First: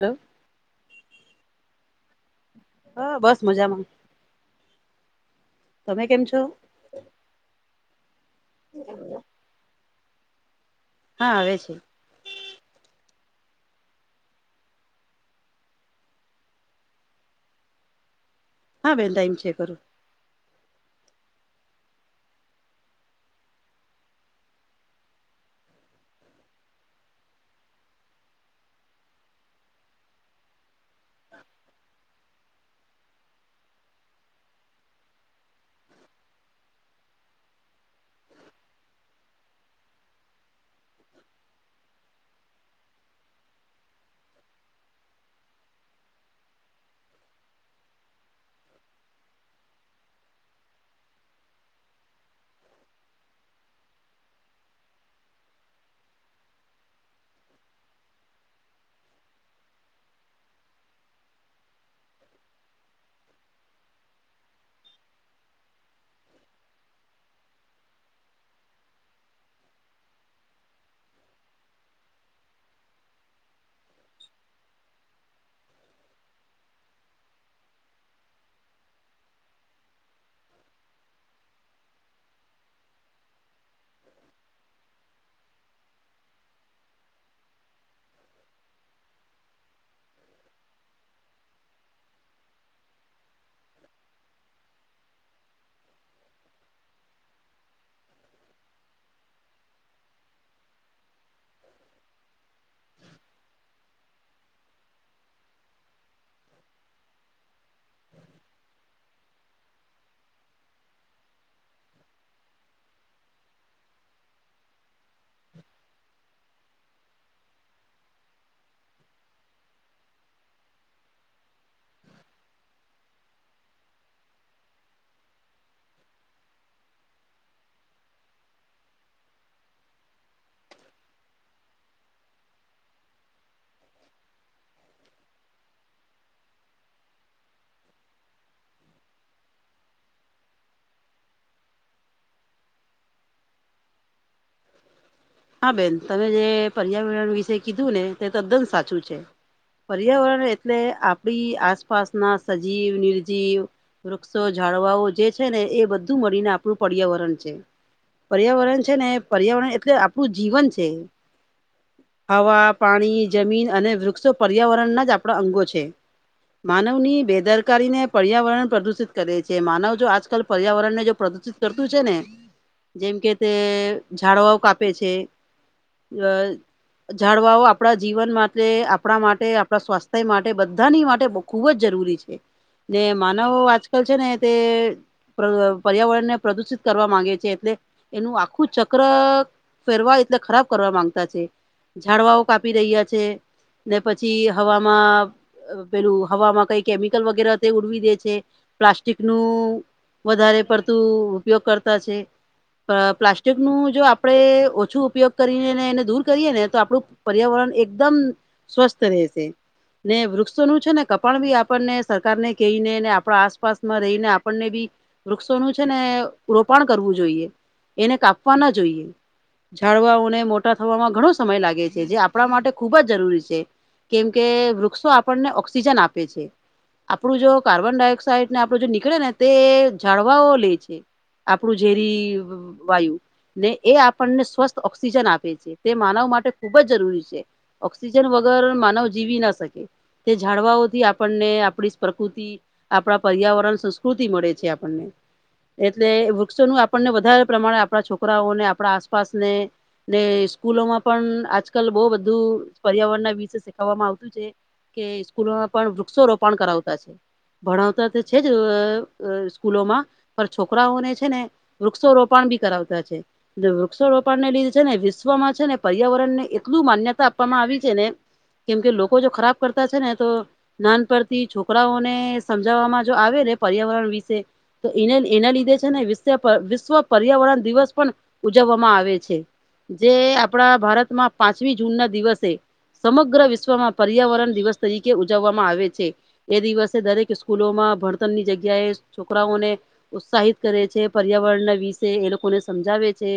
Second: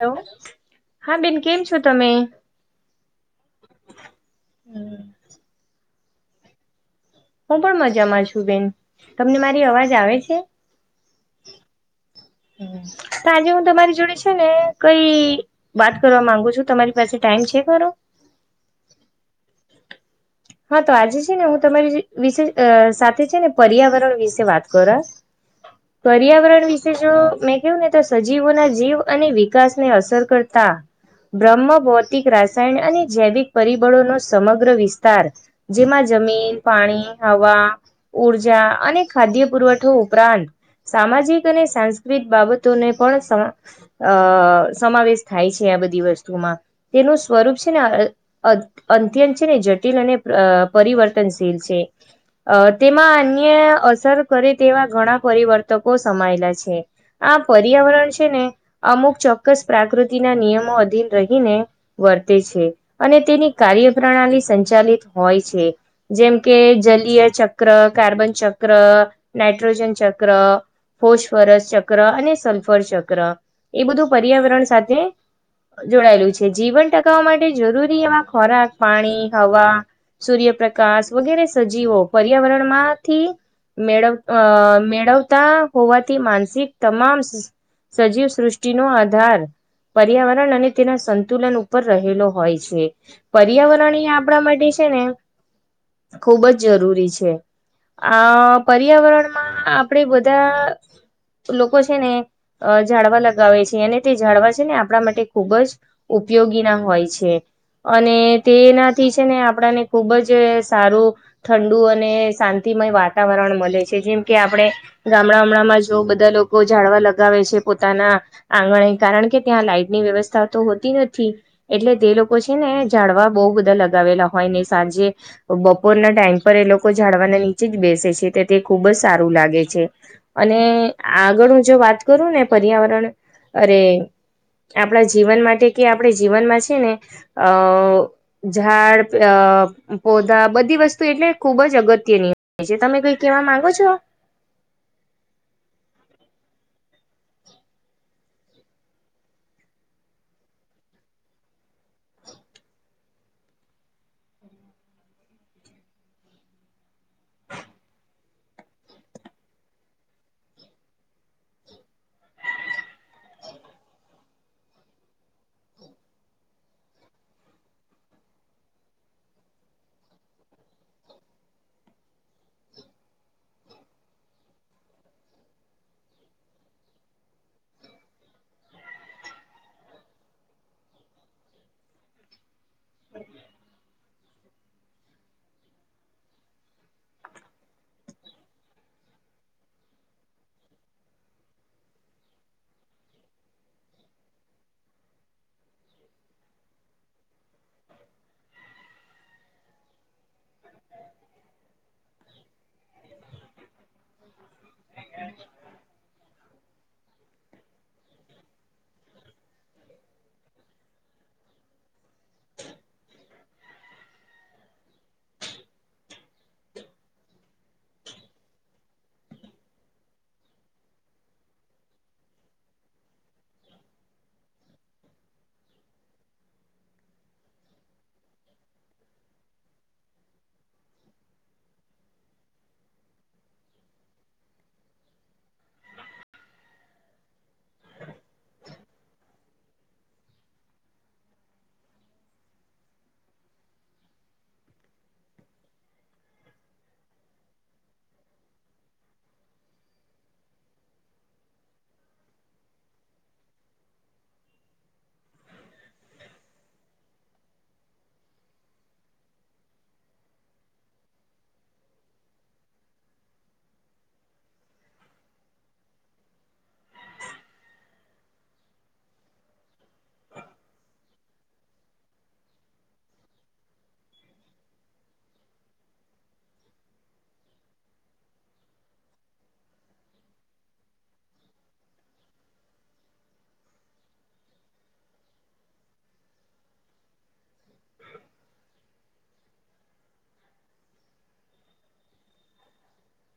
Hello હા બેન કેમ છો તમે? હા બસ મજામાં તમે કેમ છો? હું પણ મજામાં છું બેન તમને મારી અવાજ આવે છે. હા આવે છે. આજે હું તમારી જોડે છે ને કઈ. વાત કરવા માંગુ છું તમારી પાસે ટાઈમ છે ખરો. હા બેન ટાઈમ છે કરો. હા તો આજે છે ને હું તમારી વિશે અ સાથે છે ને પર્યાવરણ વિશે વાત કરા. [inaudible] પર્યાવરણ વિશે જો મેં કવું ને તો સજીવોના જીવ અને વિકાસને અસર કરતા બ્રહ્મ ભૌતિક રાસાયણ અને જૈવિક પરિબળો નો સમગ્ર વિશ તાર જેમાં જમીન પાણી હવા ઉર્જા અને ખાદ્ય પુરવઠો ઉપરાંત સામાજિક અને સાંસ્કૃતિક બાબતોને પણ સમા અ સમાવેશ થાય છે આ બધી વસ્તુમાં તેનું સ્વરૂપ છે ને અત અંત્યંત છે ને જટ કે અને અ પરિવર્તનશીલ છે. અ તેમાં અન્ય અસર કરે તેવા ઘણા પરિવર્તકો સમાયેલા છે. આ પર્યાવરણ છે ને અમુક ચોક્કસ પ્રકૃતિના નિયમો અધીન રહીને વર્તે છે અને તેની કાર્ય પ્ર્રણાલી સંચાલિત હોય છે. જેમ કે જલીય ચક્ર કાર્બન ચક્ર નાઇટ્રોજન ચક્ર ફોશફરસ ચક્ર અને સલ્ફર ચક્ર એ બધું પર્યાવરણ સાથે જોડાયેલું છે જીવન ટકાવવા માટે જરૂરી એવા ખોરાક પાણી હવા સૂર્યપ્રકાશ વગેરે સજીવો પર્યાવરણમાંથી મેળવ અ મેળવતા હોવાથી માનસિક તમામ સજીવ સૃષ્ટિ નો આધાર પર્યાવરણ અને તેના સંતુલન ઉપર રહેલો હોય છે પર્યાવરણીય આપણા માટે છે ને ખુબ જ જરૂરી છે. આ પર્યાવરણમાં આપણેે બધા લોકો છે ને અ ઝાડવા લગાવે છે અને તે ઝડવા છે ને આપણા માટે ખૂબ જ ઉપયોગી ના હોય છે અને તેના થી છે ને આપણાને ખુબ જ સારું. ઠંડુ અને શાંતિમય વાતાવરણ મળે છે જેમ કે આપણે ગામડામડા માં જો બધા લોકો ઝાડવા લગાવે છે પોતાના આંગણે કારણ કે ત્યાં લાઈટ ની વ્યવસ્થા તો હોતી નથી. એટલે તે લોકો છે ને ઝાડવા બહુ બધા લગાવેલા હોય ને સાંજે બપોરના ટાઈમ પર એ લોકો ઝાડવાના નીચે જ બેસે છે તે તે ખુબ જ સારું લાગે છે. અને આગળ હું જો વાત કરું ને પર્યાવરણ અરે આપણા જીવન માટે કે આપણે જીવનમાં છે ને અ ઝાડ પોધા બધી વસ્તુ એટલે ખુબ જ અગત્યની પજે તમે કઈ કેવા માંગો છો. હા બેન તમે જે પર્યાવરણ વિશે કીધું ને તે તદ્દન સાચું છે. પર્યાવરણ એટલે આપડી આસપાસના સજીવ, નિર્જીવ વૃક્ષો, ઝાળવાઓ જે છે ને એ બધું મળીને આપે આપણું પર્યાવરણ છે પર્યાવરણ છે ને પર્યાવરણ એટલે આપણું જીવન છે. હવા, પાણી, જમીન અને વૃક્ષો પર્યાવરણના જ આપણા અંગો છે. માનવ ની બેદરકારી ને પર્યાવરણ પ્રદુષિત કરે છે માનવ જો આજકાલ પર્યાવરણ ને જો પ્રદુષિત કરતું છે ને જેમ કે તે ઝાડવાઓ કાપે છે. [inaudible] ઝાડવાઓ આપણા જીવન માટે આપણા માટે આપણા સ્વાસ્થ્ય માટે બધાની માટે ખુબ જ જરૂરી છે ને માનવો આજકાલ છે ને તે પર્યાવરણ ને પ્રદુષિત કરવા માંગે છે એટલે એનું આખું ચક્ર ફેરવા એટલે ખરાબ કરવા માંગતા છે, ઝાડવાઓ કાપી રહ્યા છે. ને પછી હવામાં પેલું હવામાં કઈ કેમિકલ વગેરે તે ઉડવી દે છે, પ્લાસ્ટિકનું વધારે પડતું ઉપયોગ કરતા છે, પ્લાસ્ટિકનું આપડણે ઓછું ઉપયોગ કરીને ને એને દૂર કરીએ ને તો આપણું પર્યાવરણ એકદમ સ્વસ્થ રહે છે‌. ને વૃક્ષોનું છે ને કપાણ ભી આપણને સરકાર ને કહીને ને આપણા આસપાસમાં રહીને આપણને બી વૃક્ષોનું છે ને રોપણ કરવું જોઈએ એને કાપવા ના જોઈએ. ઝાડવાઓને મોટા થવામાં ઘણો સમય લાગે છે જે આપણા માટે ખુબ જ જરૂરી છે. કેમ કે વૃક્ષો આપણને ઓક્સિજન આપે છે. આપણું જો કાર્બન ડાયોક્સાઇડ ને આપડું જો નીકળે ને તે ઝાળવાઓ લે છે‌. આપણું ઝેરી વાયુ ને એ આપણને સ્વસ્થ ઓક્સિજન આપે છે તે માનવ માટે ખુબ જ જરૂરી છે. ઓક્સિજન વગર માનવ જીવી ન શકે. તે ઝાડવાઓથી આપણને આપણી પ્રકૃતિ આપણા પર્યાવરણ સંસ્કૃતિ મળે છે આપણને એટલે વૃક્ષોનું આપણને વધારે પ્રમાણે આપણા છોકરાઓને આપણા આસપાસને ને સ્કૂલોમાં પણ આજકાલ બહ બધું પર્યાવરણના વિષ શીખવામાં આવતું છે. કે સ્કૂલોમાં પણ વૃક્ષો રોપણ કરાવતા છે. ભણાવતા છે જ સ્કૂલોમાં પણ છોકરાઓને છે ને વૃક્ષો રોપણ ભી કરાવતા છે. વુક્ષોરોપણને લીધે છે ને વિશ્વમાં છે ને પર્યાવરણ ને એટલું માન્યતા આપવામાં આવી છે ને કેમ કે લોકો જો ખરાબ કરતા છે ને તો નાનપડથી છોકરાઓને સમજાવવામાં જો આવે ને પર્યાવરણ વિશે તો એને એના લીધે છે ને વિ વિશ્વ પર્યાવરણ દિવસ પણ ઉજવવામાં આવે છે જે આપણા ભારતમાં પાંચમી જૂન ના દિવસે સમગ્ર વિશ્વમાં પર્યાવરણ દિવસ તરીકે ઉજવવામાં આવે છે એ દિવસે દરેક સ્કૂલોમાં ભણતરની જગ્યાએ. છોકરાઓને ઉત્સાહિત કરે છે, પર્યાવરણના વિશે એ લોકોને સમજાવે છે.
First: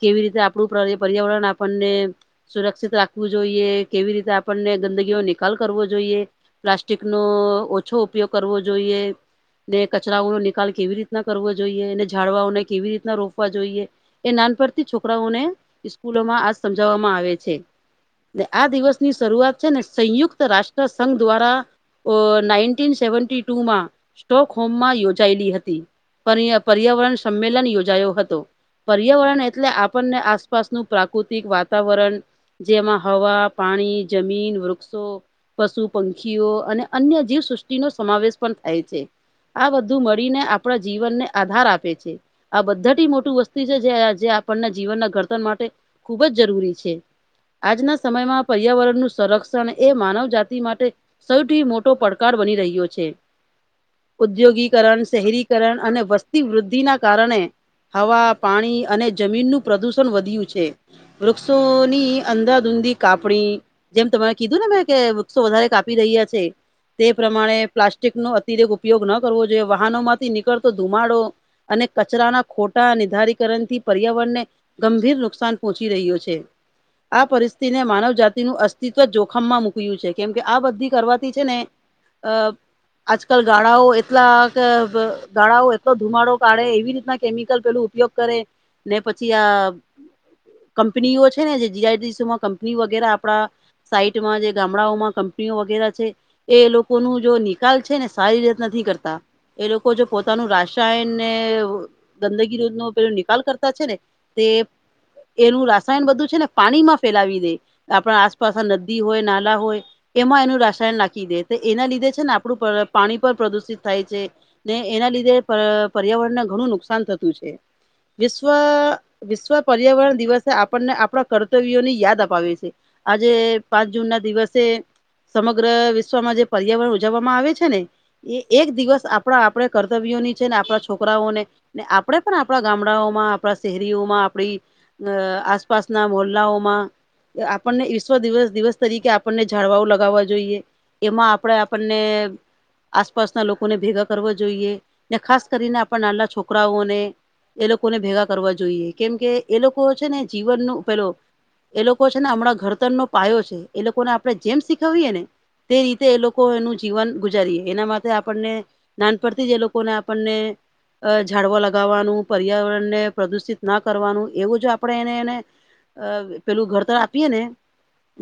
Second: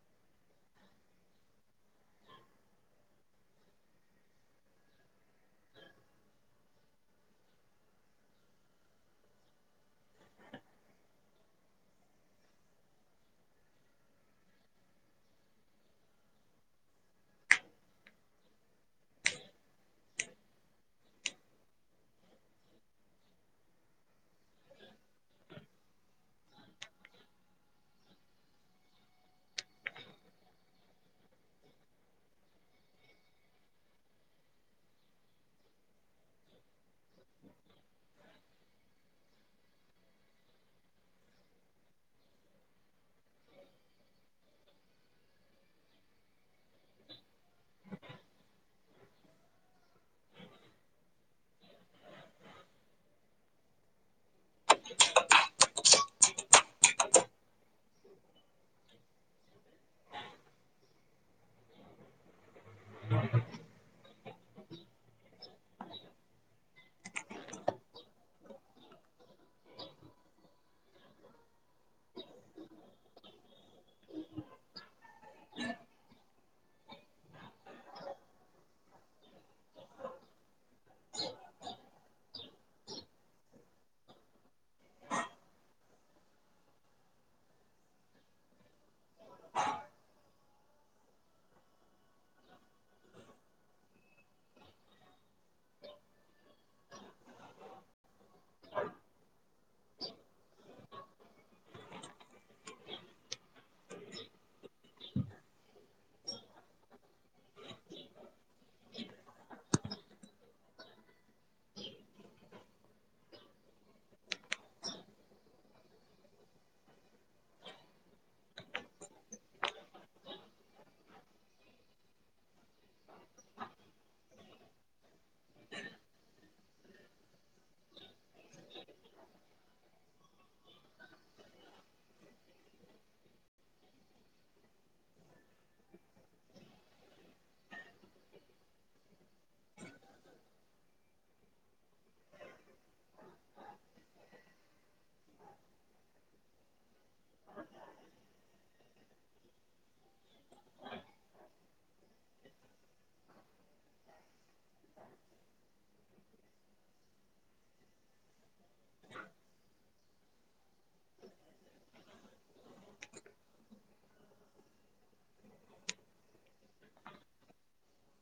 કેવી રીતે આપણું પર્યાવરણ આપણને સુરક્ષિત રાખવું જોઈએ કેવી રીતે આપણને ગંદગી ન નિકાલ કરવો જોઈએ પ્લાસ્ટિક નો ઓછો ઉપયોગ કરવો જોઈએ ને કચરાઓનો નિકાલ કેવી રીતના કરવો જોઈએ એને ઝાડવાઓને કેવી રીતના રોપવા જોઈએ એ નાનપણથી છોકરાઓને સ્કૂલોમાં આ સમજાવવામાં આવે છે. આ દિવસ ની શરૂઆત છે ને સંયુક્ત રાષ્ટ્ર સંઘ દ્વારા અ નાઈનટી સેવન્ટી ટુમાં સ્ટોક હોમમાં યોજાયેલી હતી. પરયા પર્યાવરણ સંમેલન યોજાયો હતો. પર્યાવરણ એટલે આપણને આસપાસનું પ્રાકૃતિક વાતાવરણ જેમાં હવા પાણી જમીન વૃક્ષો પશુ પંખીઓ અને અન્ય જીવસૃષ્ટિ નો સમાવેશ પણ થાય છે. આ બધું મળીને આપણા જીવનને આધાર આપે છે આ બધા થી મોટું વસ્તુ જે આપણને જીવનના ઘર્તન માટે ખુબ જ જરૂરી છે. છે આજના સમયમાં પર્યાવરણનું સંરક્ષણ શિક્ષણ એ માનવ જાતિ માટે સૌથી મોટો પડકાર બની રહ્યો છે. ઉદ્યોગીકરણ શહેરીકરણ અને વસ્તી વૃદ્ધિના કારણે હવા પાણી અને જમીનનું પ્રદુષણ વધ્યું છે. વૃક્ષોની અંધાધૂંધી કાપણી જેમ તમે કીધું ને મેં કે વૃક્ષો વધારે કાપી રહ્યા છે તે પ્રમાણે પ્લાસ્ટિક નો અતિરેક ઉપયોગ ન કરવો જોઈએ વાહનોમાંથી નીકળતો ધુમાડો અને કચરાના ખોટા નિર્ધારીત નિરાકરણથી પર્યાવરણ ને ગંભીર નુકસાન પહોંચી રહ્યું છે. આ પરિસ્થિતિને માનવજતિનું અસ્તિત્વ જોખમમાં મુક્યું છે કેમ કે આ બધી કરવાથી છે ને અ આજકાલ ગાળાઓ એટલા ગાળાઓ એટલો ધુમાડો કાઢે એવી રીતના કેમિકલ પેલું ઉપયોગ કરે ને પછી આ કંપનીઓ છે ને જે જીઆઈટીસીમાં કંપની વગેરે આપડા સાઈટમાં જે ગામડાઓમાં કંપનીઓ વગેરે છે. એ લોકો નુ જો નિકાલ છે ને સારી રીત નથી કરતા એ લોકો જો પોતાનું રાસાયણને ગંદગી નુ પે નિકાલ કરતા છે ને તે એનું રાસાયણ બધું છે ને પાણી માં ફેલાવી દે આપણા આસપાસ નદી હોય નાલા હોય એમાં એનું રાસાયણ નાખી દે તો એના લીધે છે ને આપણું પાણી પણ પ્રદુષિત થાય છે. ને એના લીધે પર્યાવરણને ઘણું નુકસાન થતું છે. વિશ્વ અ વિશ્વ પર્યાવરણ દિવસે આપણને આપણા કર્તવ્યોની યાદ અપાવી છે. આજે પાંચ જૂન ના દિવસે સમગ્ર વિશ્વમાં જે પર્યાવરણ ઉજવવામાં આવે છે ને એ એક દિવસ આપણા આપણે કર્તવ્યોની છે ને આપણા છોકરાઓને ને આપડે પણ આપણા ગામડાઓમાં આપણા શહેરીઓમાં આપડી અ આસપાસના મોલ્લાઓમાં આપણને વિશ્વ દિવસ દિવસ તરીકે આપણને ઝાળવાઓ લગાવવા જોઈએ એમાં આપણેે આપણને આસપાસના લોકોને ભેગા કરવો જોઈએ ને ખાસ કરીને આપણા નાના છોકરાઓને એ લોકોને ભેગા કરવા જોઈએ કેમ કે એ લોકો છે ને જીવન નુ પેલો એ લોકો છે ને હમણાં ઘડતર નો પાયો છે એ લોકોને આપણે જેમ શીખવીએ ને તે રીતે એ લોકો એનું જીવન ગુજારીએ એના માટે આપણને નાનપણથી જ એ લોકોને આપણને અ ઝાડવા લગાવવાનું પર્યાવરણ ને પ્રદુષિત ના કરવાનું એવું જો આપણે એને એને અ પેલું ઘરતર આપીએ ને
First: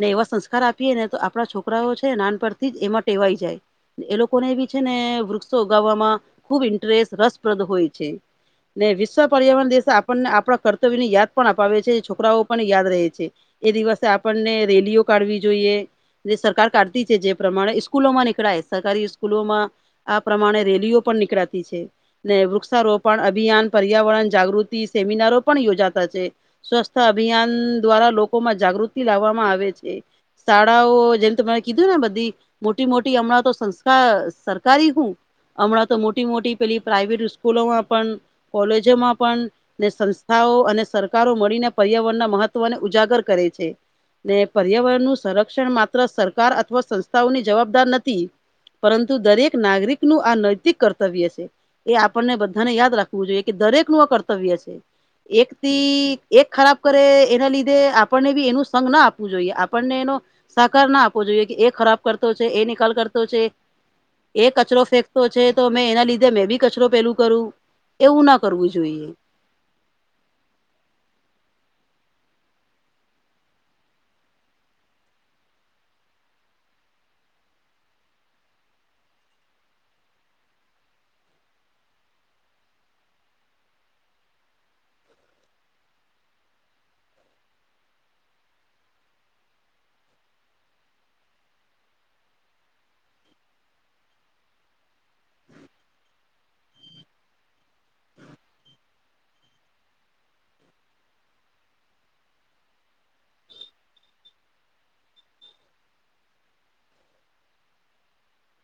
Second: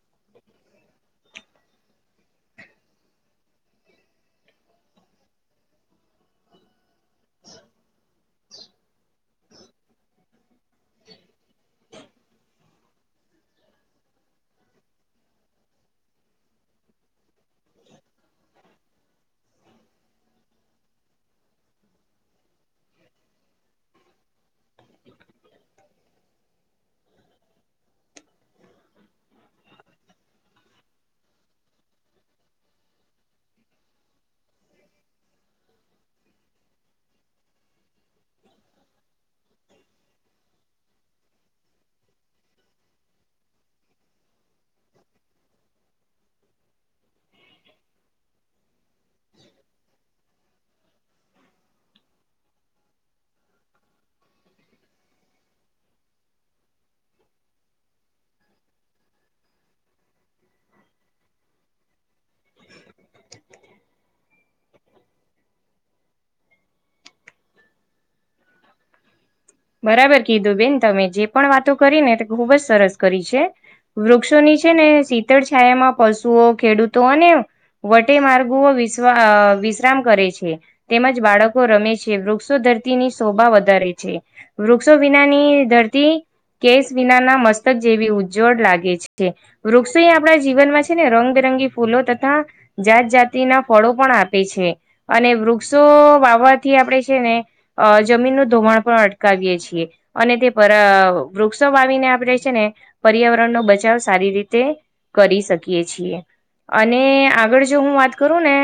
ને એવા સંસ્કાર આપીએ ને તો આપણા છોકરાઓ છે નાનપણથી જ એમાં ટેવાઈ જાય એ લોકોને એ બી છે ને વૃક્ષો ઉગાવવામાં ખુબ ઇન્ટરેસ્ટ રસપ્રદ હોય છે. ને વિશ્વ પર્યાવરણ દેશ આપણને આપણા કર્તવ્ય ની યાદ પણ અપાવે છે છોકરાઓ પણ યાદ રહે છે એ દિવસે આપણને રેલીઓ કાઢવી જોઈએ જે સરકાર કાઢતી છે જે પ્રમાણે સ્કૂલોમાં નીકળાય સરકારી સ્કૂલોમાં આ પ્રમાણે રેલીઓ પણ નીકળાતી છે ને વૃક્ષારોપણ અ અભિયાન પર્યાવરણ જાગૃતિ સેમિનારો પણ યોજાતા છે. સ્વસ્થ અભિયાન દ્વારા લોકોમાં જાગૃતિ લાવવામાં આવે છે. શાળાઓ જેને તમારે કીધું ને બધી મોટી મોટી હમણાં તો સંસ્થા સરકારી હું. હમણાં તો મોટી મોટી પેલી પ્રાઈવેટ સ્કૂલોમાં પણ કોલેજોમાં પણ ને સંસ્થાઓ અને સરકારો મળીને પર્યાવરણના મહત્વને ઉજાગર કરે છે. ને પર્યાવરણ નું સંરક્ષણ માત્ર સરકાર અથવા ની જવાબદાર નથી પરંતુ દરેક નાગરિક નું આ નૈતિક કર્તવ્ય છે એ આપણને બધાને યાદ રાખવું જોઈએ કે દરેક નું આ કર્તવ્ય છે એકથી એક ખરાબ કરે એના લીધે આપણને બી એનું સઘ ના આપવું જોઈએ આપણને એનો સાકાર ના આપવો જોઈએ કે એ ખરાબ કરતો છે એ નિકાલ કરતો છે. એ કચરો ફેંકતો છે તો મેં એના લીધે મેં બી કચરો પેલું કરું એવું ન કરવું જોઈએ બરાબર કીધું બેન તમે જે પણ વાતો કરી ને તે ખુબ જ સરસ કરી છે. વૃક્ષોની છે ને શીતળ છાયામાં પશુઓ ખેડૂતો અને વટે માર્ગો વિસ વિશ્રામ કરે છે. તેમજ બાળકો રમે છે વૃક્ષો ધરતીની શોભા વધારે છે. વૃક્ષો વિનાની ધરતી કેસ વિના ના મસ્તક જેવી ઉજ્જવડ લાગે છે. વૃક્ષો અહી આપણા જીવનમાં છે ને રંગબેરંગી ફૂલો તથા જાત જાતિના ફળો પણ આપે છે. અને વૃક્ષો વાવવાથી આપણે છે ને અ જમીનનું ધોમણ પણ અટ કાવએ છીએ અને તે પર વૃક્ષો વાવીને આપણેે છે ને પર્યાવરણનોો બચાવ સારી રીતે કરી શકીએ છીએ અને આગળ જો હું વાત કરું ને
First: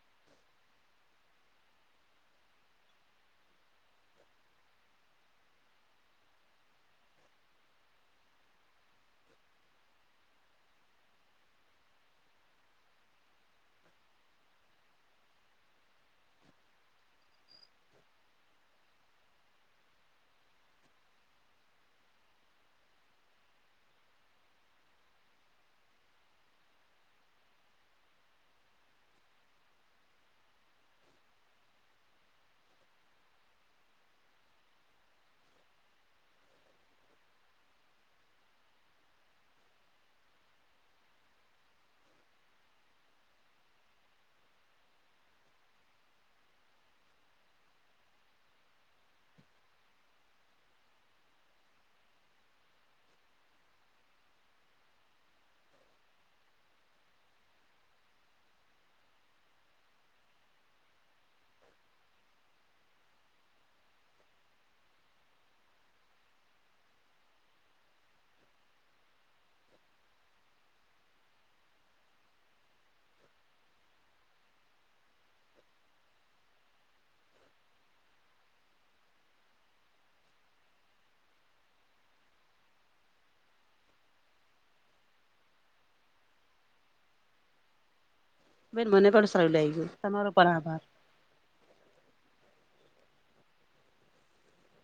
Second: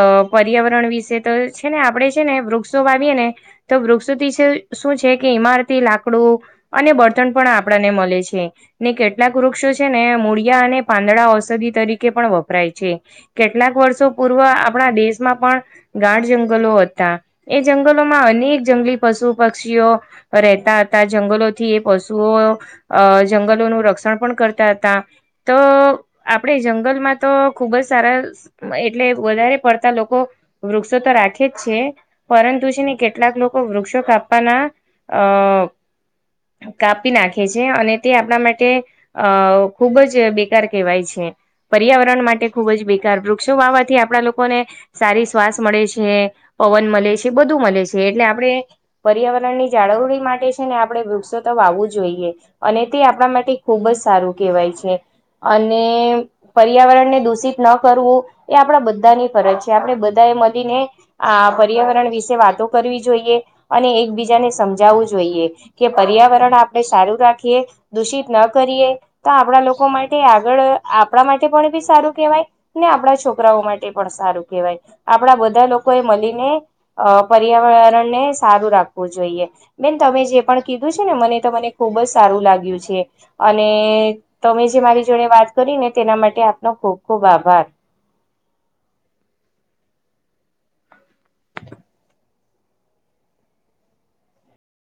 અ પર્યાવરણ વિશે તો છે ને આપડણે છે ને વૃક્ષો વાવીએે ને તો વૃક્ષોથી છે. શું છે કે ઇમારતી લાકડું અને બળતન પણ આપણને મળે છે. ને કેટલાક વૃક્ષો છે ને મૂળિયા અને પાંદડા ઔષધિ તરીકે પણ વપરાય છે. કેટલાક વર્ષો પૂર્વ આપણા દેશમાં પણ ગાઢ જંગલો હતા એ જંગલોમાં અનેક જંગલી પશુ પક્ષીઓ રહેતા હતા જંગલોથી એ પશુઓ અ જંગલોનું રક્ષણ પણ કરતા હતા તો આપડે જંગલમાં તો ખુબ જ સારા એટલે વધારે પડતા લોકો વૃક્ષો તો રાખે જ છે. પરંતુ છે ને કેટલાક લોકો વૃક્ષો કાપવાના અ કાપી નાખે છે અને તે આપણા માટે અ ખુબ જ બેકાર કહેવાય છે. પર્યાવરણ માટે ખૂબ જ બેકાર વૃક્ષો વાવાથી આપણા લોકોને સારી શ્વાસ મળે છે પવન મળે છે બધું મળે છે એટલે આપણે પર્યાવરણ ની જાળવણી માટે છે ને આપડણે વૃક્ષો તો વાવવું જોઈએ અને તે આપણા માટે ખૂબ જ સારું કહેવાય છે અને પર્યાવરણ ને દૂષિત ન કરવું એ આપણા બધાની ફરજ છે આપણે બધા એ મળીને આ પર્યાવરણ વિશે વાતો કરવી જોઈએ અને એકબીજાને સમજાવવું જોઈએ કે પર્યાવરણ આપણેે સારું રાખીએ દૂષિત ન કરીએ તો આપણા લોકો માટે આગળ આપણા માટે પણ બી સારું કેહેવાય ને આપણા છોકરાઓ માટે પણ સારું કહેવાય આપણા બધા લોકો એ મળીને અ પર્યાવરણને સારું રાખવું જોઈએ બેન તમે જે પણ કીધું છે ને મને મને ખુબ જ સારું લાગ્યું છે. અને તમે જે મારી જોડે વાત કરી ને તેના માટે આપનો ખૂબ ખુબ આભાર બેન મને પણ સારું લઈ ગયું તમારો પણ આભાર. [inaudible]